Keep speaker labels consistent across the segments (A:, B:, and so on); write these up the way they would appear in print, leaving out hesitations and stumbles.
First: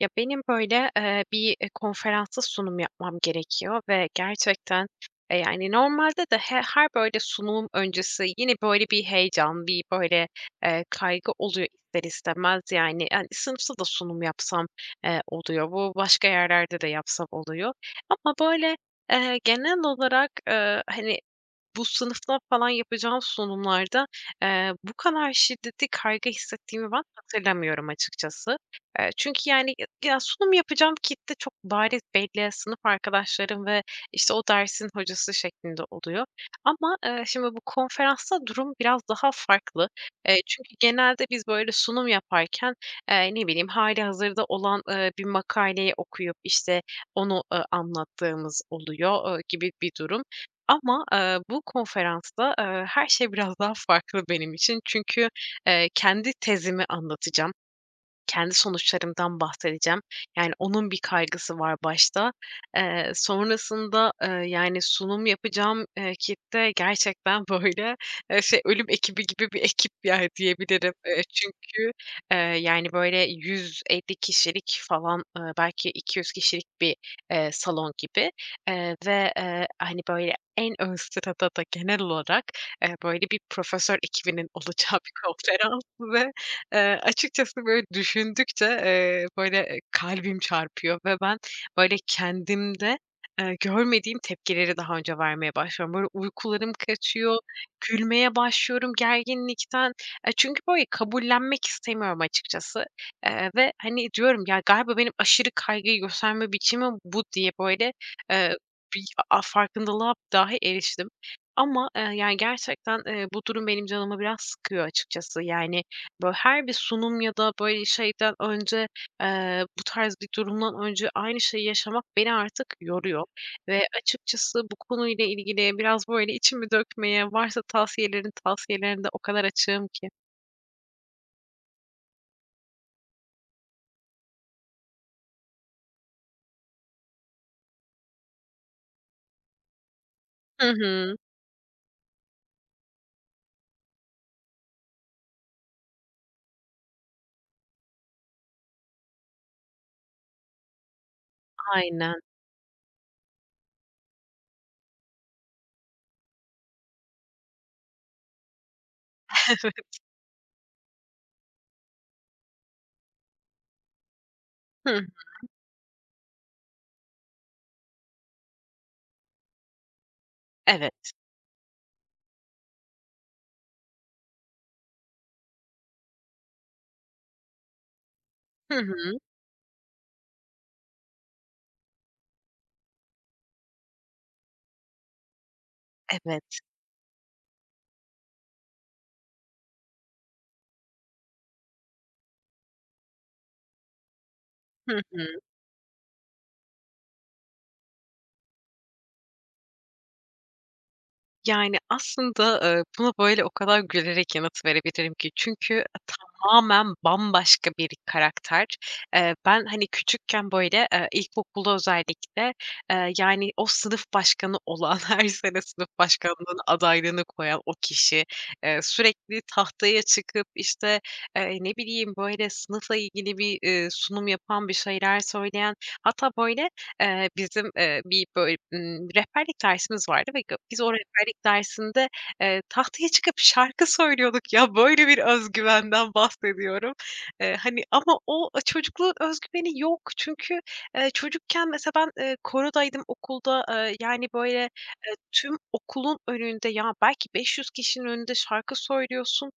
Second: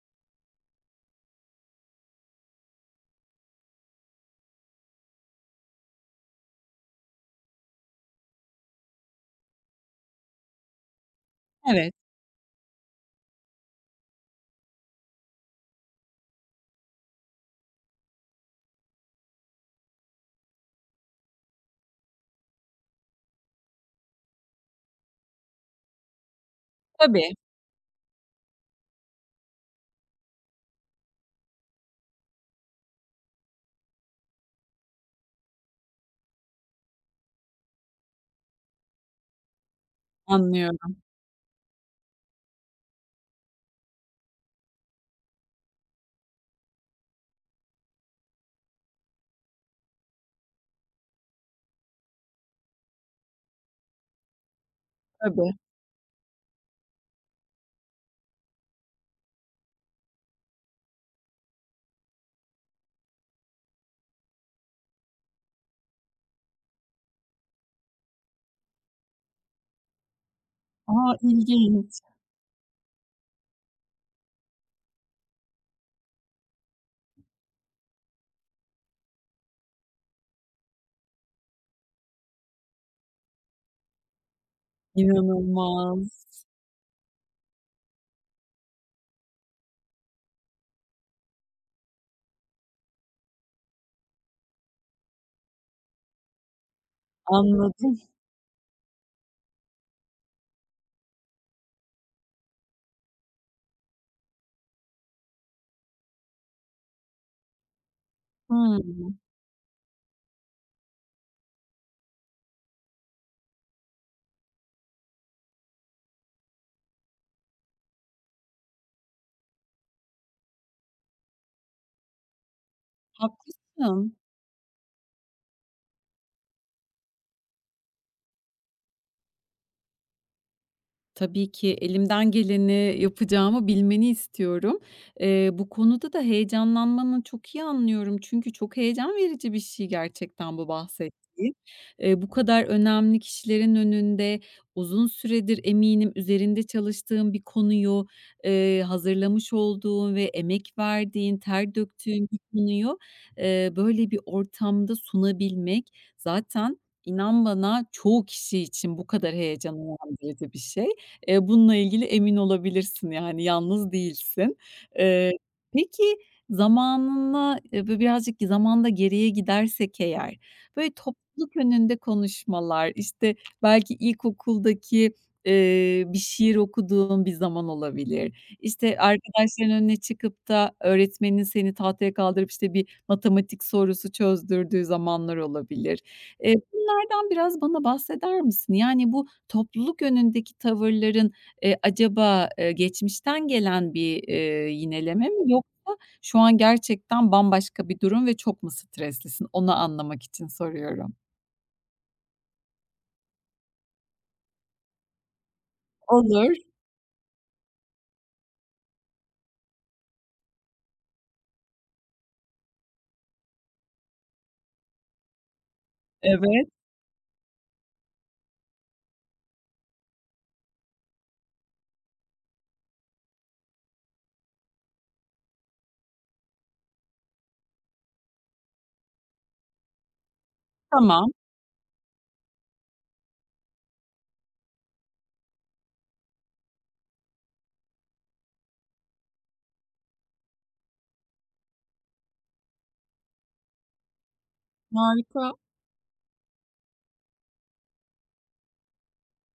A: Ya, benim, böyle, bir, konferansta sunum yapmam gerekiyor ve gerçekten, yani, normalde de her, böyle, sunum öncesi yine, böyle, bir heyecan, bir, böyle, kaygı oluyor
B: Evet,
A: ister istemez. Yani, hani, sınıfta da sunum yapsam, oluyor. Bu başka yerlerde de yapsam oluyor ama, böyle, genel olarak, hani, bu sınıfta falan yapacağım sunumlarda, bu kadar şiddetli kaygı hissettiğimi ben
B: tabii,
A: hatırlamıyorum açıkçası. Çünkü, yani, ya sunum yapacağım kitle çok bariz belli, sınıf arkadaşlarım ve, işte, o dersin hocası şeklinde oluyor. Ama, şimdi bu konferansta durum biraz daha farklı. Çünkü
B: anlıyorum,
A: genelde biz, böyle, sunum yaparken, ne bileyim, hâlihazırda olan, bir makaleyi okuyup, işte, onu, anlattığımız oluyor, gibi bir durum. Ama, bu konferansta, her şey biraz daha farklı benim için. Çünkü,
B: tabii.
A: kendi tezimi anlatacağım. Kendi sonuçlarımdan bahsedeceğim. Yani, onun bir kaygısı var başta. Sonrasında, yani, sunum yapacağım, kitle gerçekten, böyle, şey, ölüm ekibi gibi bir ekip, yani, diyebilirim.
B: A,
A: Çünkü,
B: ilginç,
A: yani, böyle, 150 kişilik falan, belki 200 kişilik bir, salon gibi, ve, hani, böyle, en ön sırada da genel olarak, böyle, bir profesör ekibinin olacağı bir konferans
B: inanılmaz.
A: ve açıkçası, böyle, düşündükçe, böyle, kalbim çarpıyor ve ben, böyle, kendimde, görmediğim tepkileri daha önce vermeye başlıyorum. Böyle, uykularım kaçıyor,
B: Anladım.
A: gülmeye başlıyorum gerginlikten. Çünkü, böyle, kabullenmek istemiyorum açıkçası, ve, hani, diyorum, "Ya, galiba benim aşırı kaygıyı gösterme biçimi bu." diye, böyle, eee, bir
B: Hımm,
A: farkındalığa dahi eriştim ama, yani, gerçekten, bu durum benim canımı biraz sıkıyor açıkçası. Yani, böyle her bir sunum ya da böyle şeyden önce, bu tarz bir durumdan önce aynı şeyi yaşamak beni artık yoruyor ve
B: haklısın.
A: açıkçası bu konuyla ilgili biraz böyle içimi dökmeye, varsa tavsiyelerinde o kadar açığım ki.
B: Tabii ki elimden geleni yapacağımı bilmeni istiyorum. Bu konuda da heyecanlanmanı çok iyi anlıyorum. Çünkü çok heyecan verici bir şey gerçekten
A: Hı
B: bu
A: hı.
B: bahsettiğin. Bu kadar önemli kişilerin önünde uzun süredir eminim üzerinde çalıştığın bir konuyu, hazırlamış olduğun ve emek verdiğin, ter
A: Aynen.
B: döktüğün bir konuyu, böyle bir ortamda sunabilmek zaten inan bana çoğu kişi için bu kadar heyecan uyandırıcı bir şey. Bununla ilgili emin olabilirsin, yani yalnız değilsin.
A: Hı.
B: Eee, peki zamanına, böyle birazcık zamanda geriye gidersek eğer, böyle
A: Evet.
B: topluluk önünde konuşmalar, işte, belki ilkokuldaki, bir şiir okuduğun bir zaman olabilir.
A: Hı
B: İşte,
A: hı.
B: arkadaşların önüne çıkıp da öğretmenin seni tahtaya kaldırıp, işte, bir matematik sorusu çözdürdüğü zamanlar olabilir. Eee,
A: Evet.
B: bunlardan biraz bana bahseder misin? Yani bu topluluk önündeki tavırların, acaba, geçmişten gelen bir,
A: Hı
B: yineleme
A: hı.
B: mi, yoksa şu an gerçekten bambaşka bir durum ve çok mu streslisin? Onu anlamak için soruyorum.
A: Yani, aslında, buna, böyle, o kadar gülerek yanıt verebilirim ki çünkü
B: Olur.
A: tamamen bambaşka bir karakter. Ben, hani, küçükken, böyle, ilkokulda özellikle, yani, o sınıf başkanı olan, her sene sınıf başkanlığına
B: Evet.
A: adaylığını koyan o kişi, sürekli tahtaya çıkıp, işte, ne bileyim, böyle, sınıfla ilgili bir, sunum yapan, bir şeyler söyleyen hatta, böyle, bizim, bir böyle, rehberlik dersimiz vardı ve biz o
B: Tamam.
A: rehberlik dersinde, tahtaya çıkıp şarkı söylüyorduk ya. Böyle bir öz güvenden bahsediyorum. Hani, ama o çocukluğun öz güveni yok. Çünkü, çocukken mesela ben, korodaydım okulda. Yani, böyle,
B: Harika.
A: tüm okulun önünde ya belki 500 kişinin önünde şarkı söylüyorsun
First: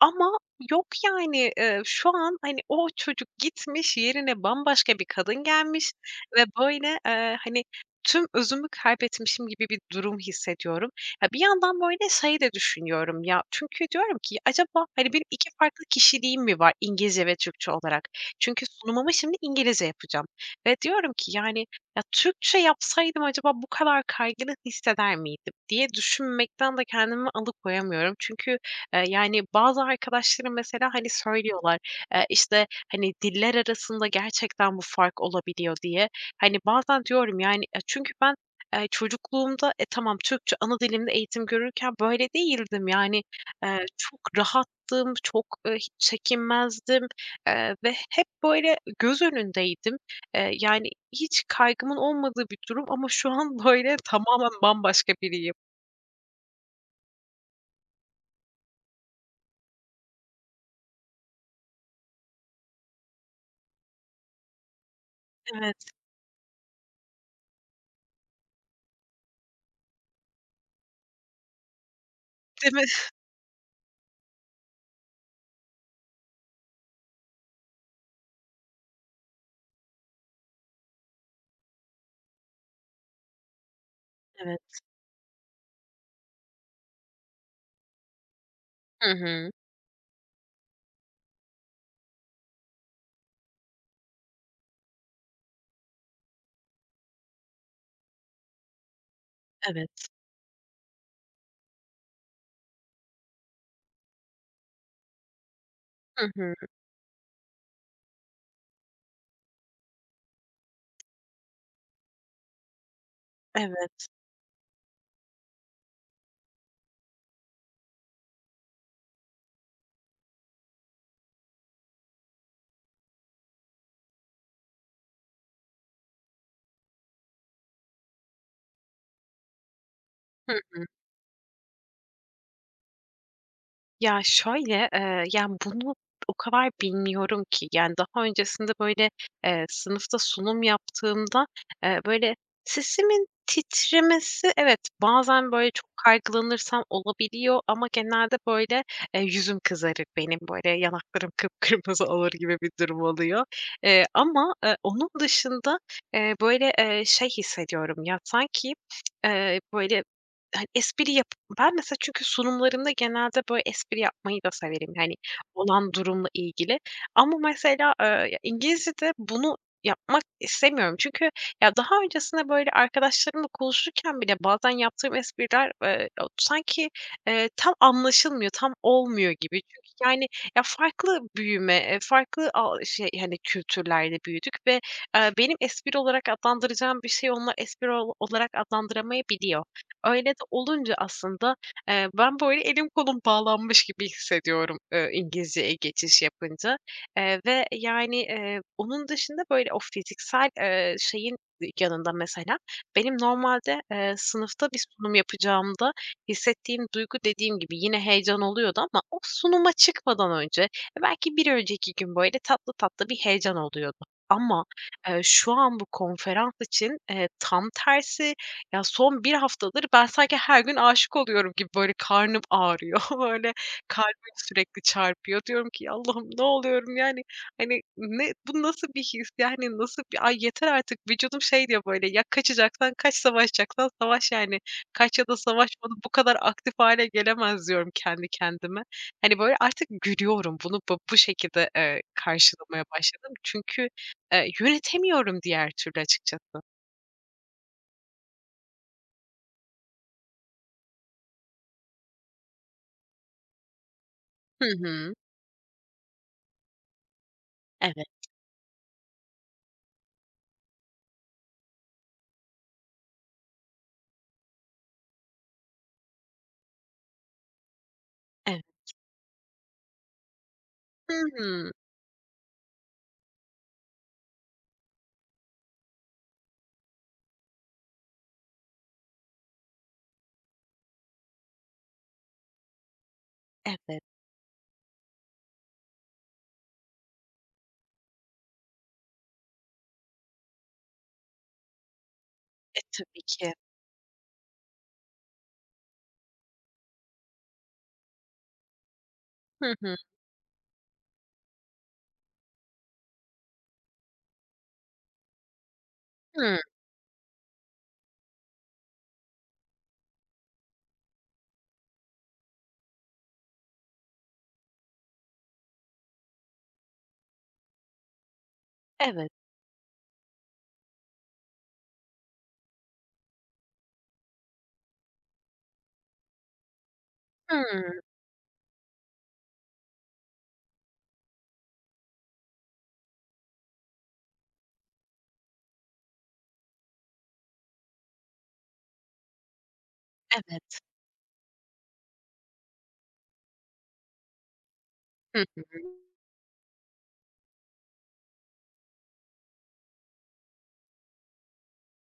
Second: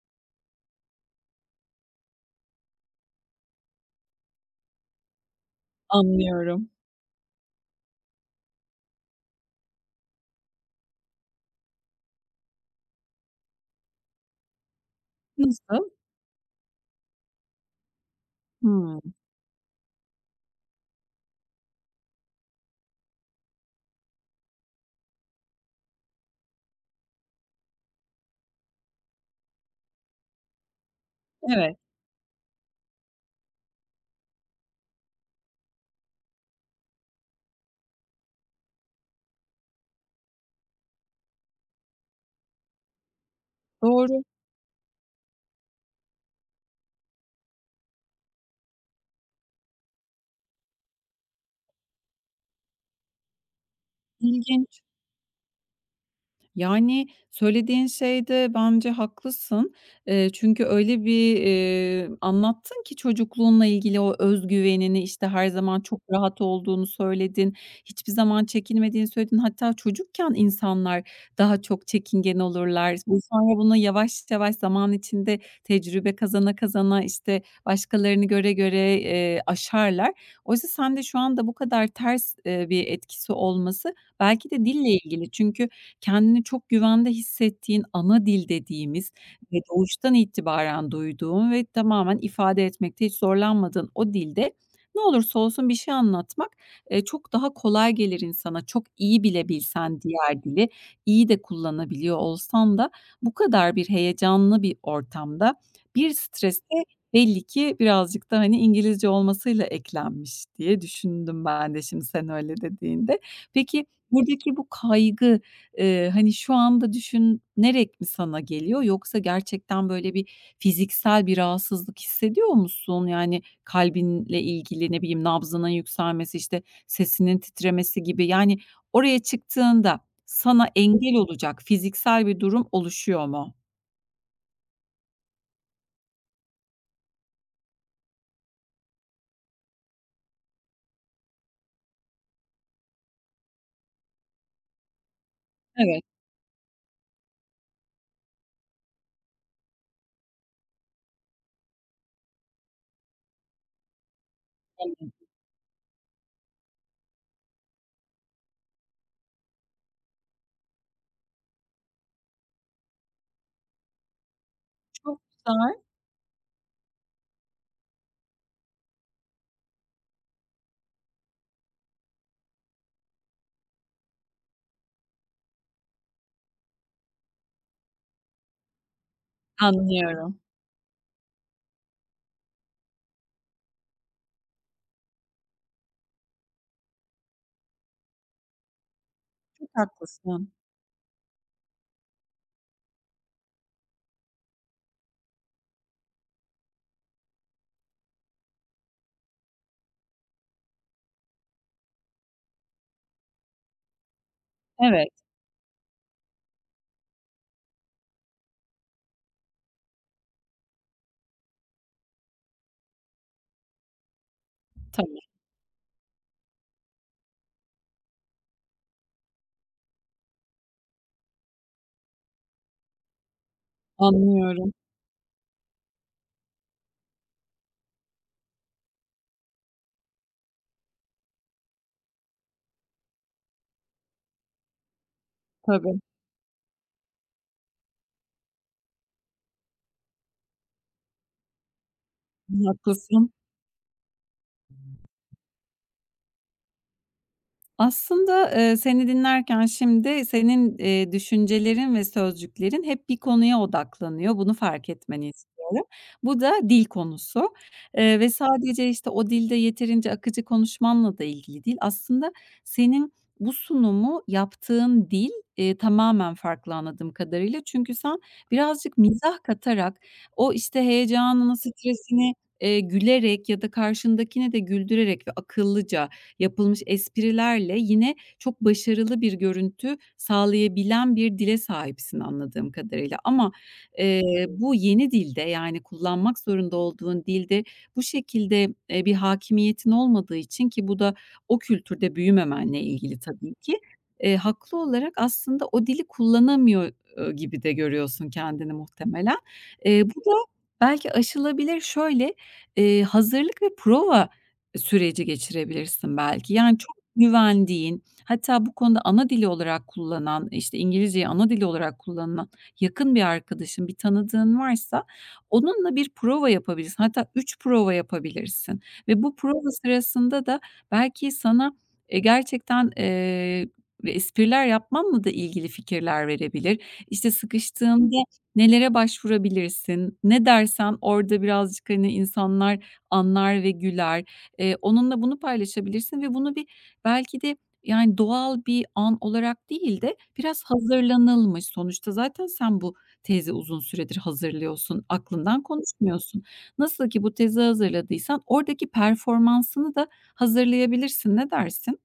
A: ama yok yani. Şu an, hani, o çocuk gitmiş, yerine bambaşka bir kadın gelmiş. Ve
B: Anlıyorum.
A: böyle, hani, tüm özümü kaybetmişim gibi bir durum hissediyorum. Ya, bir yandan böyle şey de düşünüyorum ya, çünkü diyorum ki acaba, hani, benim 2 farklı
B: Nasıl?
A: kişiliğim mi var İngilizce ve Türkçe olarak? Çünkü
B: Hımm.
A: sunumumu şimdi İngilizce yapacağım ve diyorum ki yani, ya, Türkçe yapsaydım acaba bu kadar kaygını hisseder miydim diye düşünmekten de kendimi alıkoyamıyorum. Çünkü, yani, bazı arkadaşlarım mesela, hani, söylüyorlar,
B: Evet.
A: işte, hani, diller arasında gerçekten bu fark olabiliyor diye. Hani, bazen diyorum, yani, çünkü ben, çocukluğumda, tamam Türkçe ana dilimde eğitim görürken böyle değildim. Yani, çok
B: Doğru.
A: rahattım, çok, hiç çekinmezdim, ve hep böyle göz önündeydim. Yani, hiç kaygımın olmadığı bir durum ama şu an böyle tamamen
B: İlginç.
A: bambaşka biriyim.
B: Yani, söylediğin şeyde bence haklısın. Çünkü öyle bir, anlattın ki çocukluğunla ilgili o özgüvenini, işte, her zaman
A: Evet,
B: çok rahat olduğunu söyledin. Hiçbir zaman çekinmediğini söyledin. Hatta çocukken insanlar daha çok çekingen
A: değil mi?
B: olurlar. Bu sonra bunu yavaş yavaş zaman içinde tecrübe kazana kazana, işte, başkalarını göre göre, aşarlar. Oysa sen de şu anda bu kadar ters, bir etkisi olması belki de
A: Evet.
B: dille ilgili. Çünkü kendini çok güvende hissettiğin ana dil
A: Hı
B: dediğimiz
A: hı.
B: ve doğuştan itibaren duyduğun ve tamamen ifade etmekte hiç zorlanmadığın o dilde ne olursa olsun bir şey anlatmak, çok daha kolay gelir insana. Çok iyi bile bilsen
A: Evet.
B: diğer dili, iyi de kullanabiliyor olsan da, bu kadar bir heyecanlı bir ortamda bir
A: Hı hı.
B: stres de belli ki birazcık da, hani, İngilizce olmasıyla eklenmiş diye düşündüm ben de şimdi sen öyle dediğinde. Peki
A: Evet.
B: buradaki bu kaygı, hani, şu anda düşünerek mi sana geliyor, yoksa gerçekten böyle bir fiziksel bir rahatsızlık hissediyor musun? Yani, kalbinle ilgili, ne bileyim, nabzının yükselmesi, işte, sesinin titremesi gibi. Yani, oraya çıktığında
A: Hı
B: sana
A: hı.
B: engel olacak fiziksel bir durum oluşuyor mu?
A: Ya, şöyle, yani, bunu o kadar bilmiyorum ki. Yani, daha öncesinde, böyle, sınıfta sunum yaptığımda, böyle, sesimin titremesi evet, bazen, böyle, çok
B: Evet,
A: kaygılanırsam olabiliyor ama genelde, böyle, yüzüm kızarır benim, böyle, yanaklarım kıpkırmızı olur gibi bir durum oluyor. Ama,
B: tamam.
A: onun dışında, böyle, şey hissediyorum ya, sanki, böyle, hani, espri ben mesela çünkü sunumlarımda genelde böyle espri yapmayı da severim, hani,
B: Çok güzel.
A: olan durumla ilgili ama mesela, ya, İngilizce'de bunu yapmak istemiyorum. Çünkü ya, daha öncesinde böyle arkadaşlarımla konuşurken bile bazen yaptığım espriler, o sanki, tam anlaşılmıyor, tam olmuyor gibi. Çünkü, yani,
B: Anlıyorum.
A: ya, farklı büyüme, farklı şey, hani, kültürlerde büyüdük ve, benim espri olarak adlandıracağım bir şey onlar espri olarak adlandıramayabiliyor.
B: Çok
A: Öyle de
B: haklısın.
A: olunca aslında, ben böyle elim kolum bağlanmış gibi hissediyorum, İngilizceye geçiş yapınca, ve yani, onun dışında böyle o fiziksel, şeyin yanında mesela benim normalde, sınıfta bir
B: Evet,
A: sunum yapacağımda hissettiğim duygu dediğim gibi yine heyecan oluyordu ama o sunuma çıkmadan önce belki bir önceki gün böyle tatlı tatlı bir heyecan oluyordu. Ama,
B: tabii.
A: şu an bu konferans için, tam tersi ya, son bir haftadır ben sanki her gün aşık oluyorum gibi, böyle, karnım ağrıyor, böyle, kalbim
B: Anlıyorum.
A: sürekli çarpıyor. Diyorum ki, "Ya, Allah'ım ne oluyorum?" Yani, hani, ne bu nasıl bir his? Yani, nasıl bir ay yeter artık vücudum şey diyor, böyle, "Ya, kaçacaksan kaç, savaşacaksan savaş yani. Kaç ya da savaş,
B: Tabii.
A: bu kadar aktif hale gelemez." diyorum kendi kendime. Hani, böyle, artık gülüyorum. Bunu bu şekilde, karşılamaya
B: Haklısın.
A: başladım. Çünkü, yönetemiyorum diğer türlü açıkçası.
B: Aslında, seni dinlerken şimdi senin, düşüncelerin ve sözcüklerin hep bir konuya odaklanıyor. Bunu
A: Hı
B: fark
A: hı.
B: etmeni istiyorum. Bu da dil konusu,
A: Evet,
B: ve sadece, işte, o dilde yeterince akıcı konuşmanla da ilgili değil. Aslında senin bu sunumu yaptığın dil, tamamen farklı anladığım kadarıyla. Çünkü sen
A: evet.
B: birazcık mizah katarak o, işte, heyecanını,
A: Hımm.
B: stresini, gülerek ya da karşındakini de güldürerek ve akıllıca yapılmış esprilerle yine çok başarılı bir görüntü sağlayabilen bir dile sahipsin anladığım kadarıyla. Ama,
A: Evet.
B: eee, bu yeni dilde, yani kullanmak zorunda olduğun dilde bu şekilde, bir hakimiyetin olmadığı için, ki bu da o kültürde
A: E,
B: büyümemenle ilgili
A: tabii ki.
B: tabii ki, haklı olarak aslında o dili kullanamıyor, gibi de görüyorsun kendini muhtemelen.
A: Hı hı.
B: Bu da belki aşılabilir. Şöyle, hazırlık ve prova süreci geçirebilirsin belki.
A: Hıı.
B: Yani çok güvendiğin, hatta bu konuda ana dili olarak kullanan, işte, İngilizceyi ana dili olarak kullanan yakın bir arkadaşın, bir tanıdığın varsa onunla bir prova yapabilirsin. Hatta 3 prova yapabilirsin ve
A: Evet.
B: bu prova sırasında da belki sana, gerçekten, ve espriler yapmanla da ilgili fikirler verebilir. İşte,
A: Hıı.
B: sıkıştığında nelere başvurabilirsin, ne dersen orada birazcık, hani, insanlar anlar ve güler. Onunla bunu paylaşabilirsin ve bunu bir belki de, yani, doğal bir an olarak değil de biraz
A: Evet.
B: hazırlanılmış. Sonuçta zaten sen bu tezi uzun süredir hazırlıyorsun,
A: Hı hı.
B: aklından konuşmuyorsun. Nasıl ki bu tezi hazırladıysan oradaki performansını da hazırlayabilirsin. Ne dersin?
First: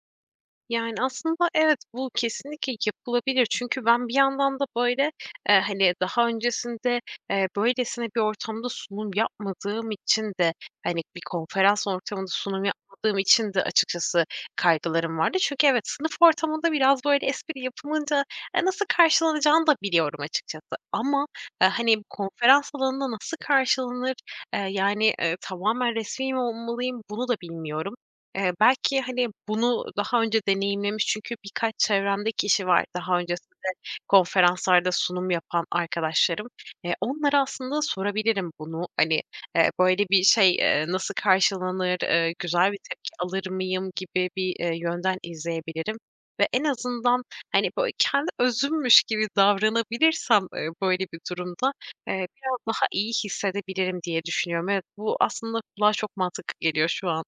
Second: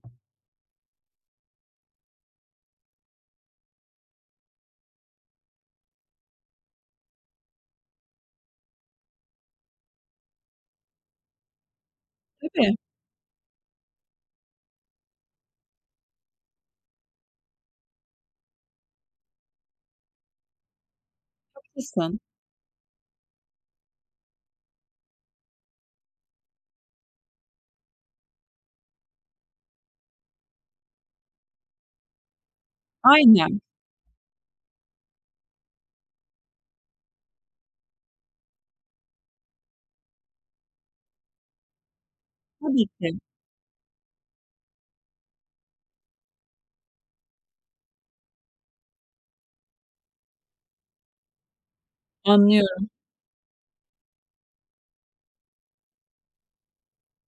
A: Yani, aslında evet, bu kesinlikle yapılabilir. Çünkü ben bir yandan da, böyle, hani, daha öncesinde, böylesine bir ortamda sunum yapmadığım için de, hani, bir konferans ortamında sunum
B: Tabii,
A: yapmadığım için de açıkçası kaygılarım vardı. Çünkü evet, sınıf ortamında biraz, böyle, espri yapılınca, nasıl karşılanacağını da biliyorum açıkçası ama, hani, bu
B: haklısın.
A: konferans alanında nasıl karşılanır, yani, tamamen resmi mi olmalıyım, bunu da bilmiyorum. Belki, hani, bunu daha önce deneyimlemiş çünkü birkaç çevremde kişi var daha
B: Aynen,
A: öncesinde konferanslarda sunum yapan arkadaşlarım. Onlara aslında sorabilirim bunu. Hani, böyle bir şey, nasıl karşılanır, güzel bir
B: tabii
A: tepki
B: ki.
A: alır mıyım gibi bir, yönden izleyebilirim ve en azından, hani, böyle kendi özümmüş gibi davranabilirsem, böyle bir durumda, biraz
B: Anlıyorum.
A: daha iyi hissedebilirim diye düşünüyorum. Evet, bu aslında kulağa çok mantıklı geliyor şu an.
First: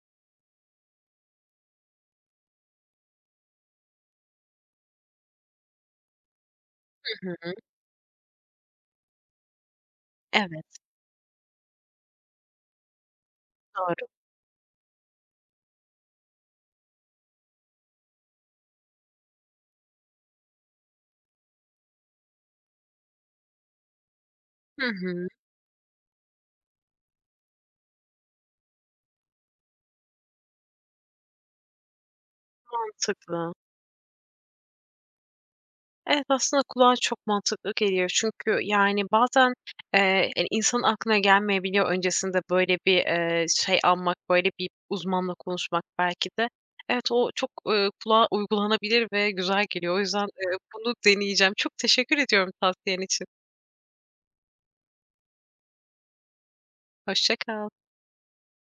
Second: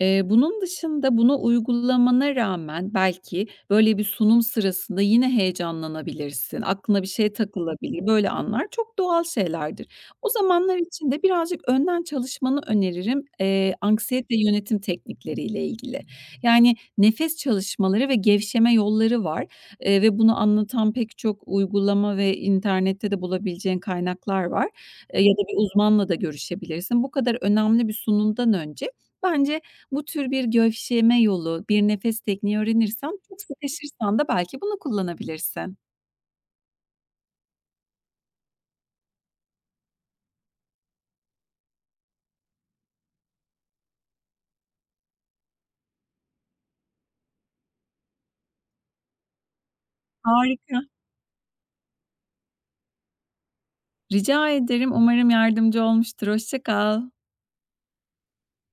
B: Bunun dışında bunu uygulamana rağmen belki böyle bir sunum sırasında yine heyecanlanabilirsin. Aklına bir
A: Hı
B: şey
A: hı.
B: takılabilir. Böyle anlar çok doğal şeylerdir. O
A: Evet,
B: zamanlar için de birazcık önden çalışmanı öneririm,
A: doğru.
B: anksiyete yönetim teknikleriyle ilgili. Yani nefes çalışmaları ve gevşeme yolları var, ve bunu anlatan pek çok uygulama ve internette de bulabileceğin kaynaklar var,
A: Hı hı,
B: ya da bir uzmanla da görüşebilirsin. Bu kadar önemli bir sunumdan önce bence bu tür bir gevşeme yolu, bir nefes tekniği öğrenirsen, çok
A: mantıklı.
B: sıkışırsan da belki bunu kullanabilirsin.
A: Evet, aslında kulağa çok mantıklı geliyor. Çünkü, yani, bazen, hani, insanın aklına gelmeyebiliyor öncesinde böyle bir, şey almak, böyle bir uzmanla konuşmak belki de. Evet, o çok, kulağa uygulanabilir ve güzel geliyor. O yüzden,
B: Harika.
A: bunu deneyeceğim. Çok teşekkür ediyorum tavsiyen için.
B: Rica ederim. Umarım yardımcı olmuştur. Hoşça kal.
A: Hoşça kal.